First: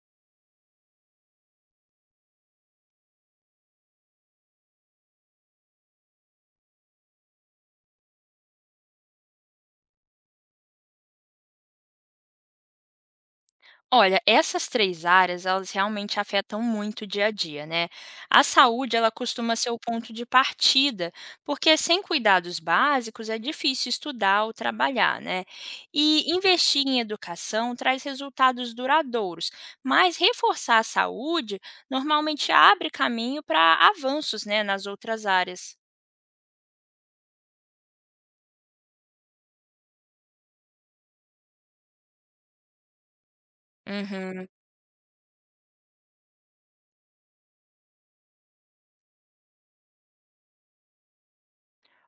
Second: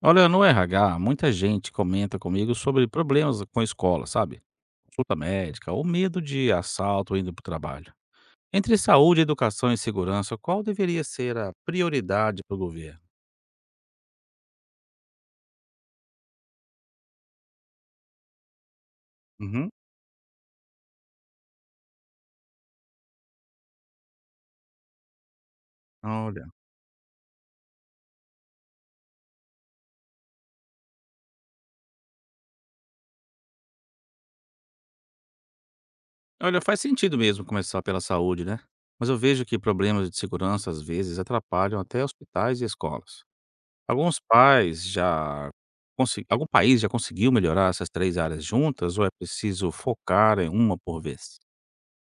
Olha, no RH, muita gente comenta comigo sobre problemas com a escola, sabe? Consulta médica ou medo de assalto indo para o trabalho. Entre saúde, educação e segurança, qual deveria ser a prioridade para o governo? Olha, essas 3 áreas, elas realmente afetam muito o dia a dia, né. A saúde, ela costuma ser Uhum. o ponto de partida, porque sem cuidados básicos é difícil estudar ou trabalhar, né. E Olha. investir em educação traz resultados duradouros, mas reforçar a saúde normalmente abre caminho para avanços, né, nas outras áreas. Olha, faz sentido mesmo começar pela saúde, né? Mas eu vejo que problemas de segurança às vezes atrapalham até hospitais e escolas. Alguns Uhum. pais já algum país já conseguiu melhorar essas três áreas juntas ou é preciso focar em uma por vez?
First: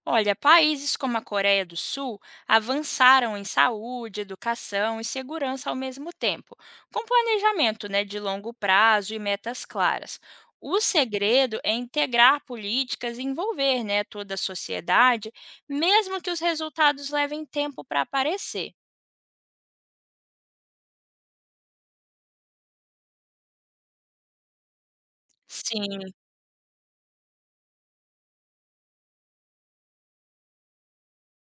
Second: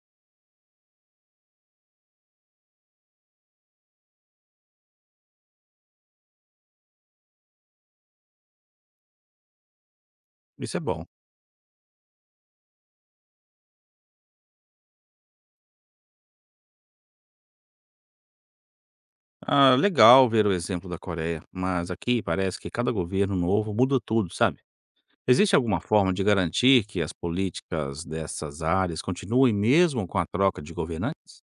Olha, países como a Coreia do Sul avançaram em saúde, educação e segurança ao mesmo tempo, com planejamento, né, de longo prazo e metas claras. Isso O é bom. segredo é integrar políticas e envolver, né, toda a sociedade, mesmo que os resultados levem tempo para aparecer. Ah, legal ver o exemplo da Coreia, mas aqui parece que cada governo novo muda tudo, sabe? Existe alguma Sim. forma de garantir que as políticas dessas áreas continuem mesmo com a troca de governantes?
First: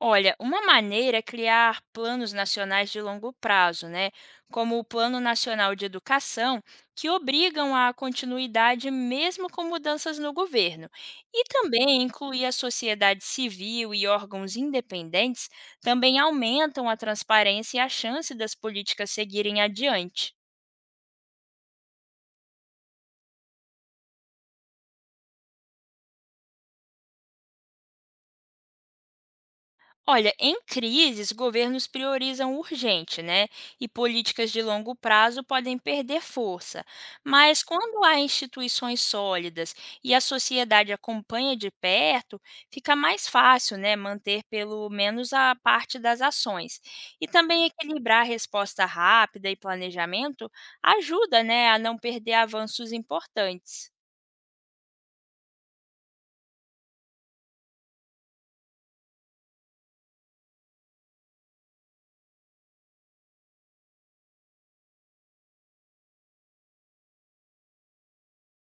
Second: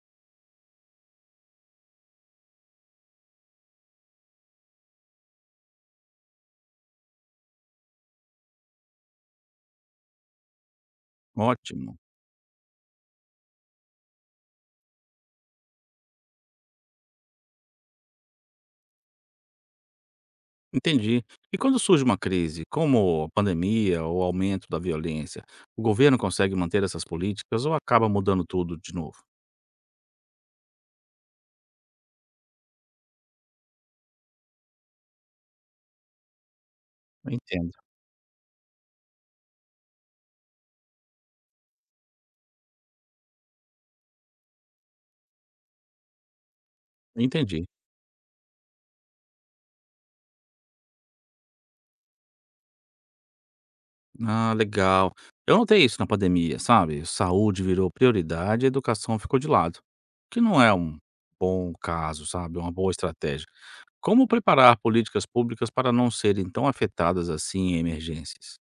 Olha, uma maneira é criar planos nacionais de longo prazo, né? Como o Plano Nacional de Educação, que obrigam à continuidade mesmo com mudanças no governo. E Ótimo. também incluir a sociedade civil e órgãos independentes também aumentam a transparência e a chance das políticas seguirem adiante. Entendi. E quando surge uma crise, como a pandemia ou aumento da violência, o governo consegue manter essas políticas ou acaba mudando tudo de novo? Olha, em crises, governos priorizam o urgente, né? E políticas de longo prazo podem perder força. Mas Entendo. quando há instituições sólidas e a sociedade acompanha de perto, fica mais fácil, né, manter pelo menos a parte das ações. E também Entendi. equilibrar a resposta rápida e planejamento ajuda, né, a não perder avanços importantes. Ah, legal. Eu notei isso na pandemia, sabe? Saúde virou prioridade e educação ficou de lado. Que não é um bom caso, sabe? É uma boa estratégia. Como preparar políticas públicas para não serem tão afetadas assim em emergências?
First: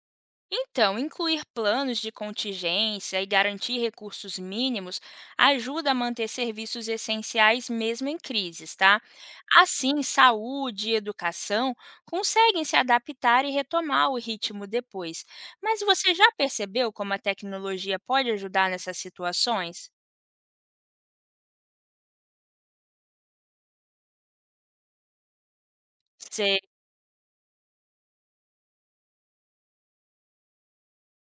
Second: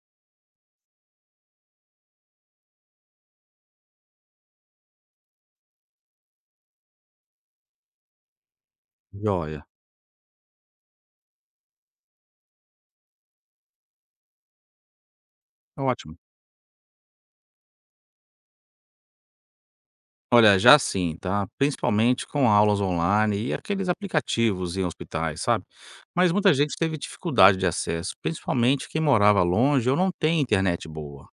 Então, incluir planos de contingência e garantir recursos mínimos ajuda a manter serviços essenciais mesmo em crises, tá? Joia. Assim, saúde e educação conseguem se adaptar e retomar o ritmo depois. Mas você Ótimo. já percebeu como a tecnologia pode ajudar nessas situações? Olha, já sim, tá? Principalmente com aulas online e aqueles aplicativos em hospitais, sabe? Mas muita Você gente teve dificuldade de acesso, principalmente quem morava longe ou não tem internet boa.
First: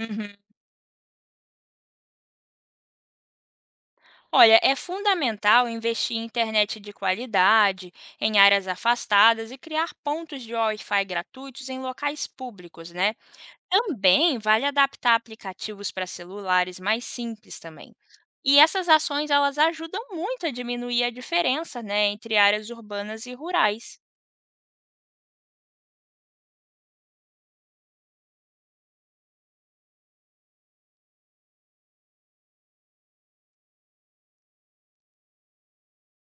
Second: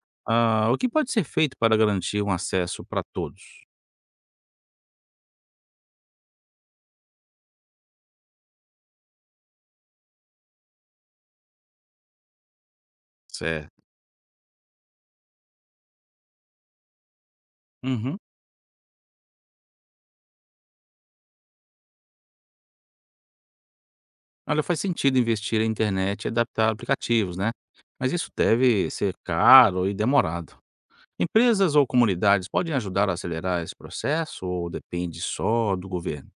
Uhum. Ah, o que pode ser feito para garantir um acesso para todos? Olha, é fundamental investir em internet de qualidade, em áreas afastadas e criar pontos de Wi-Fi gratuitos em locais públicos, né? Certo. Também vale adaptar aplicativos para celulares mais simples também. Uhum. E essas ações, elas ajudam muito a diminuir a diferença, né, entre áreas urbanas e rurais. Olha, faz sentido investir em internet e adaptar aplicativos, né? Mas isso deve ser caro e demorado. Empresas ou comunidades podem ajudar a acelerar esse processo ou depende só do governo?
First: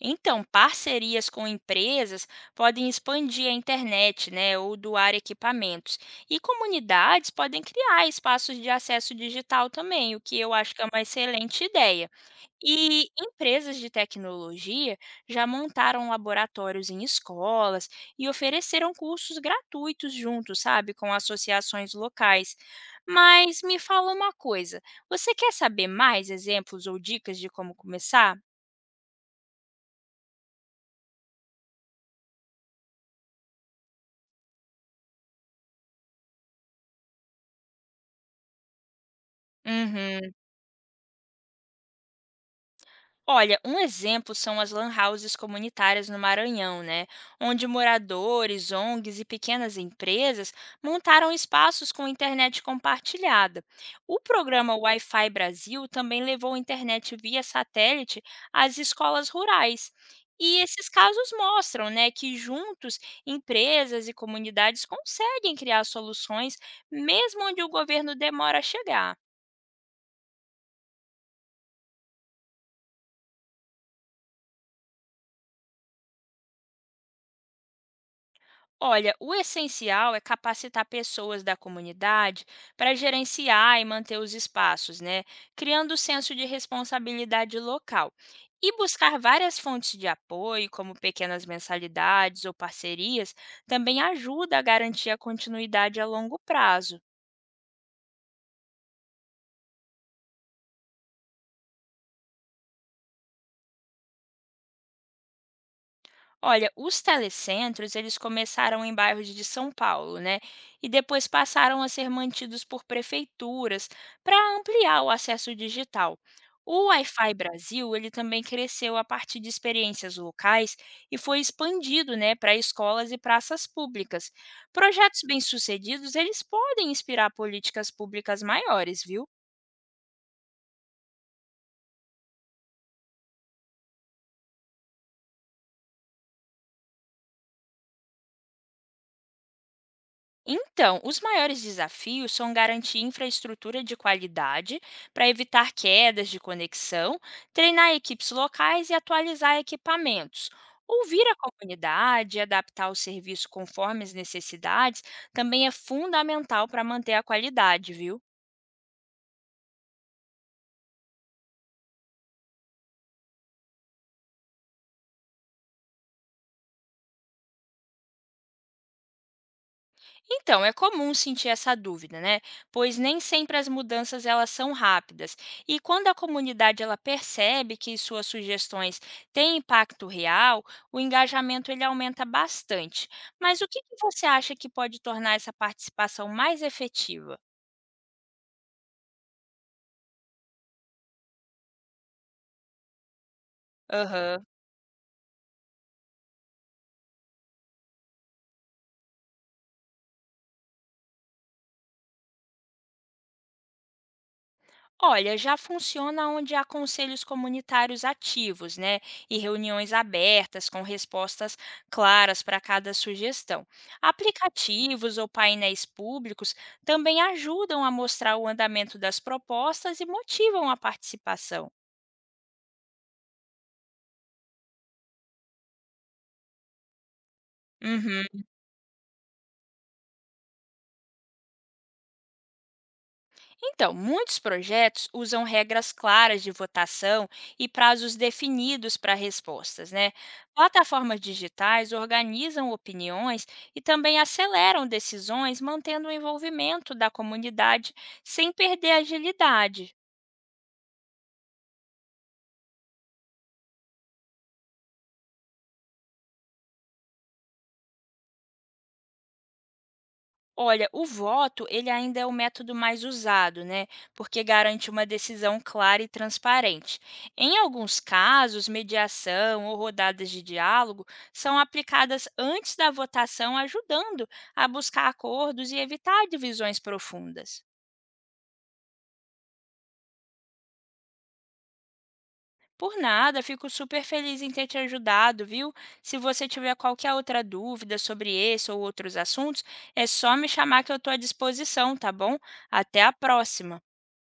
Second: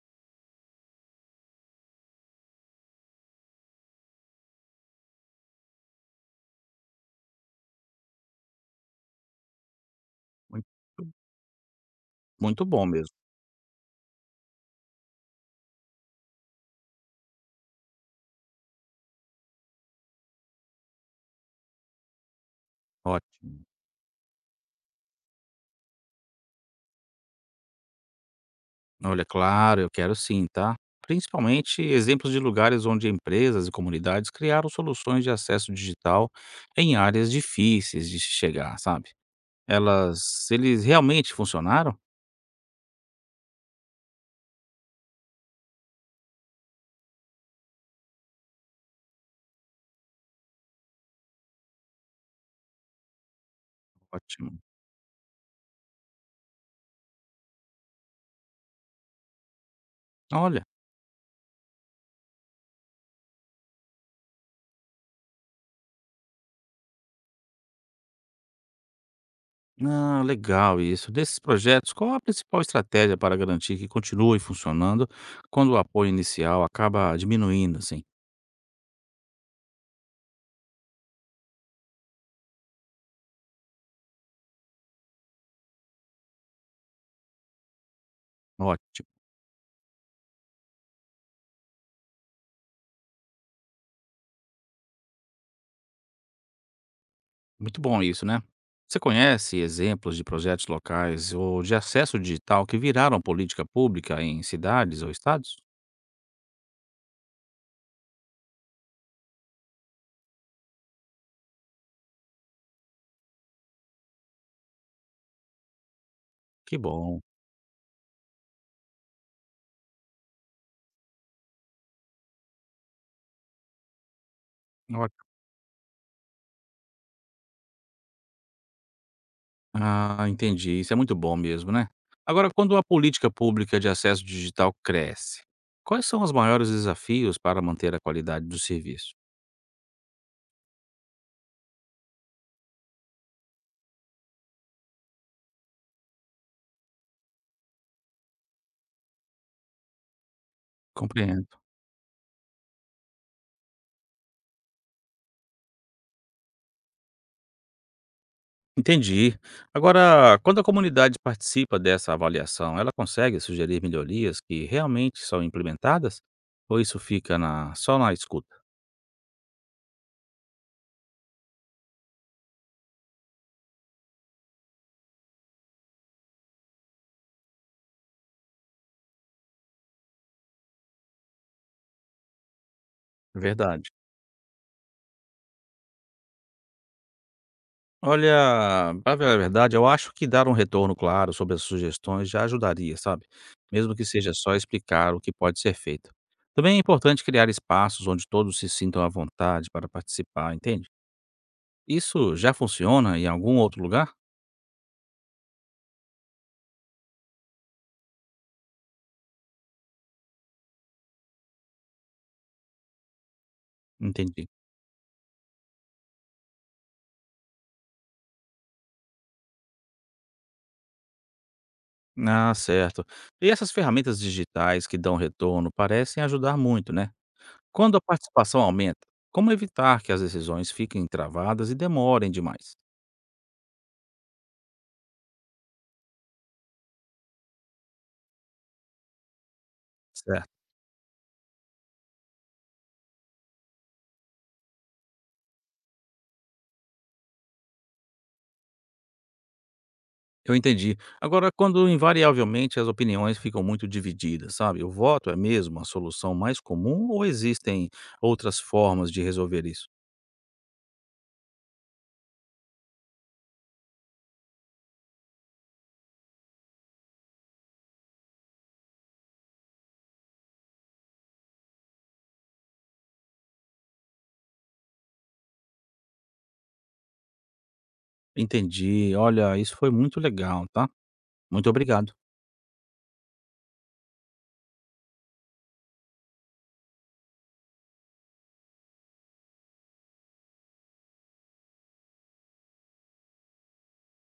Então, parcerias com empresas podem expandir a internet, né, ou doar equipamentos. E comunidades podem criar espaços de acesso digital também, o que eu Mui- acho que é uma excelente ideia. Muito bom E mesmo. empresas de tecnologia já montaram laboratórios em escolas e ofereceram cursos gratuitos juntos, sabe, com associações locais. Mas Ótimo. me fala uma coisa, você quer saber mais exemplos ou dicas de como começar? Olha, claro, eu quero sim, tá? Principalmente exemplos de lugares onde empresas e comunidades criaram soluções de acesso digital em áreas difíceis de se chegar, sabe? Uhum. Elas Eles realmente funcionaram? Olha, um exemplo são as lan houses comunitárias no Maranhão, né? Onde moradores, ONGs e pequenas empresas montaram espaços com internet compartilhada. O Ótimo. programa Wi-Fi Brasil também levou internet via satélite às escolas rurais. E Olha, esses casos mostram, né, que juntos empresas e comunidades conseguem criar soluções, mesmo onde o governo demora a chegar. ah, legal isso. Desses projetos, qual a principal estratégia para garantir que continue funcionando quando o apoio inicial acaba diminuindo, assim? Olha, o essencial é capacitar pessoas da comunidade para gerenciar e manter os espaços, né? Criando o senso de responsabilidade local. E Ótimo. buscar várias fontes de apoio, como pequenas mensalidades ou parcerias, também ajuda a garantir a continuidade a longo prazo. Muito bom isso, né? Você conhece exemplos de projetos locais ou de acesso digital que viraram política pública em cidades ou estados? Olha, os telecentros, eles começaram em bairros de São Paulo, né? E depois passaram a ser mantidos por prefeituras para ampliar o acesso digital. Que O bom. Wi-Fi Brasil, ele também cresceu a partir de experiências locais e foi expandido, né, para escolas e praças públicas. Projetos bem-sucedidos, eles podem inspirar políticas públicas maiores, viu? Ah, entendi. Isso é muito bom mesmo, né? Agora, quando a política pública de acesso digital cresce, quais são os maiores desafios para manter a qualidade do serviço? Então, os maiores desafios são garantir infraestrutura de qualidade para evitar quedas de conexão, treinar equipes locais e atualizar equipamentos. Ouvir a Compreendo. comunidade e adaptar o serviço conforme as necessidades também é fundamental para manter a qualidade, viu? Entendi. Agora, quando a comunidade participa dessa avaliação, ela consegue sugerir melhorias que realmente são implementadas? Ou isso fica só na escuta? Então, é comum sentir essa dúvida, né? Pois nem sempre as mudanças, elas são rápidas. E quando a comunidade, ela percebe que suas sugestões têm impacto real, o engajamento, ele aumenta bastante. Mas o que Verdade. que você acha que pode tornar essa participação mais efetiva? Olha, pra falar a verdade, eu acho que dar um retorno claro sobre as sugestões já ajudaria, sabe? Mesmo que seja Aham. só explicar o que pode ser feito. Também é importante criar espaços onde todos se sintam à vontade para participar, entende? Isso já funciona em algum outro lugar? Olha, já funciona onde há conselhos comunitários ativos, né? E reuniões abertas com respostas claras para cada sugestão. Entendi. Aplicativos ou painéis públicos também ajudam a mostrar o andamento das propostas e motivam a participação. Ah, certo. E essas ferramentas digitais que dão retorno parecem ajudar muito, né? Quando a Uhum. participação aumenta, como evitar que as decisões fiquem travadas e demorem demais? Então, muitos projetos usam regras claras de votação e prazos definidos para respostas, né? Certo. Plataformas digitais organizam opiniões e também aceleram decisões, mantendo o envolvimento da comunidade sem perder a agilidade. Eu entendi. Agora, quando invariavelmente as opiniões ficam muito divididas, sabe? O voto é mesmo a solução mais comum ou existem outras formas de resolver isso? Olha, o voto, ele ainda é o método mais usado, né? Porque garante uma decisão clara e transparente. Em alguns casos, mediação ou rodadas de diálogo são aplicadas antes da votação, ajudando a buscar acordos e evitar divisões profundas. Entendi. Olha, isso foi muito legal, tá? Muito obrigado. Por nada, fico super feliz em ter te ajudado, viu? Se você tiver qualquer outra dúvida sobre esse ou outros assuntos, é só me chamar que eu estou à disposição, tá bom? Até a próxima!